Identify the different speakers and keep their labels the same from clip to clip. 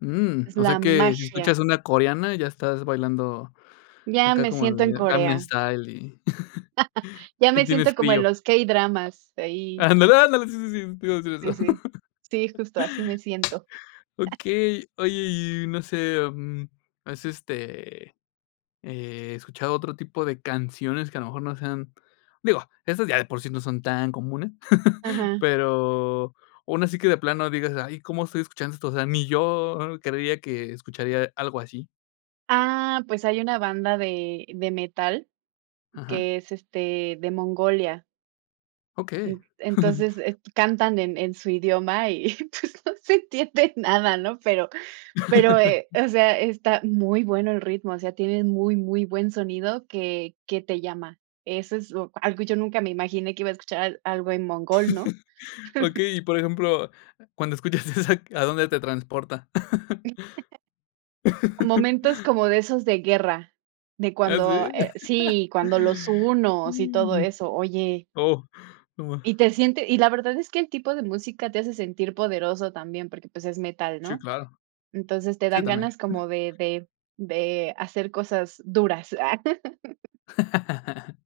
Speaker 1: Mm,
Speaker 2: Es
Speaker 1: o sea
Speaker 2: la
Speaker 1: que si
Speaker 2: magia.
Speaker 1: escuchas una coreana, ya estás bailando
Speaker 2: Ya
Speaker 1: acá
Speaker 2: me
Speaker 1: como
Speaker 2: siento en
Speaker 1: el Gangnam
Speaker 2: Corea.
Speaker 1: Style y
Speaker 2: Ya
Speaker 1: y
Speaker 2: me
Speaker 1: tienes
Speaker 2: siento como en
Speaker 1: frío.
Speaker 2: los k-dramas, ahí.
Speaker 1: Ándale, ¡ándale!, sí, sí, sí, te iba a decir
Speaker 2: Sí,
Speaker 1: eso.
Speaker 2: sí, sí justo así me siento.
Speaker 1: Okey. Oye, y no sé, mm, ¿has, este, eh, escuchado otro tipo de canciones que a lo mejor no sean? Digo, esas ya de por sí no son tan comunes.
Speaker 2: Ajá.
Speaker 1: Pero una así que de plano digas: "Ay, ¿cómo estoy escuchando esto? O sea, ni yo creería que escucharía algo así".
Speaker 2: Ah, pues hay una banda de de metal
Speaker 1: Ajá.
Speaker 2: que es, este, de Mongolia.
Speaker 1: Okey.
Speaker 2: N entonces, est cantan en en su idioma y, pues, no se entiende nada, ¿no? Pero pero, eh, o sea, está muy bueno el ritmo, o sea, tienen muy, muy buen sonido que que te llama. Eso es o algo yo nunca me imaginé que iba a escuchar, algo en mongol, ¿no?
Speaker 1: Okey, y por ejemplo, cuando escuchas esa, ¿a dónde te transporta?
Speaker 2: Momentos como de esos de guerra, de
Speaker 1: Ah,
Speaker 2: cuando,
Speaker 1: ¿sí?
Speaker 2: eh sí, cuando los hunos y todo eso, oye
Speaker 1: Oh, no
Speaker 2: Y
Speaker 1: ma
Speaker 2: te siente y la verdad es que el tipo de música te hace sentir poderoso también, porque, pues es metal,
Speaker 1: Sí,
Speaker 2: ¿no?
Speaker 1: claro.
Speaker 2: Entonces te
Speaker 1: Sí,
Speaker 2: dan
Speaker 1: también.
Speaker 2: ganas como de de de hacer cosas duras, ah.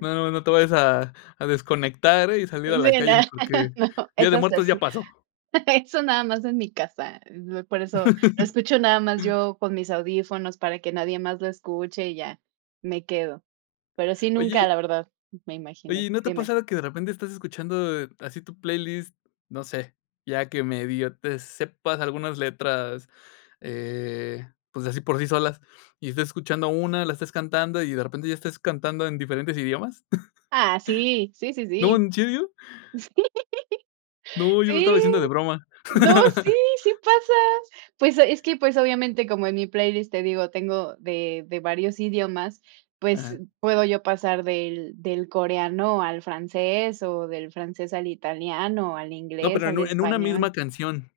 Speaker 1: Nada más no te vayas a a desconectar y salir a
Speaker 2: Sí
Speaker 1: la
Speaker 2: no
Speaker 1: calle porque
Speaker 2: No,
Speaker 1: Día de
Speaker 2: eso es
Speaker 1: Muertos
Speaker 2: eso.
Speaker 1: ya pasó.
Speaker 2: Eso nada más en mi casa, por eso lo escucho nada más yo con mis audífonos para que nadie más lo escuche y ya, me quedo. Pero sí, nunca,
Speaker 1: Oye
Speaker 2: la verdad, me
Speaker 1: oye,
Speaker 2: imaginé
Speaker 1: y ¿no te ha
Speaker 2: dime.
Speaker 1: pasado que de repente estás escuchando, eh, así tu playlist, no sé, ya que medio te sepas algunas letras, eh, pues así por sí solas, y estés escuchando una, la estés cantando y de repente ya estés cantando en diferentes idiomas?
Speaker 2: Ah, sí. Sí, sí,
Speaker 1: ¡No!
Speaker 2: sí.
Speaker 1: ¿En serio? No, yo lo
Speaker 2: Sí, sí
Speaker 1: estaba diciendo de broma.
Speaker 2: no, sí, sí pasa. Pues es que, pues, obviamente, como en mi playlist, te digo, tengo de de varios idiomas, pues
Speaker 1: Ajá.
Speaker 2: puedo yo pasar del del coreano al francés o del francés al italiano, al
Speaker 1: No,
Speaker 2: inglés,
Speaker 1: pero en
Speaker 2: al
Speaker 1: u en una misma
Speaker 2: español.
Speaker 1: canción.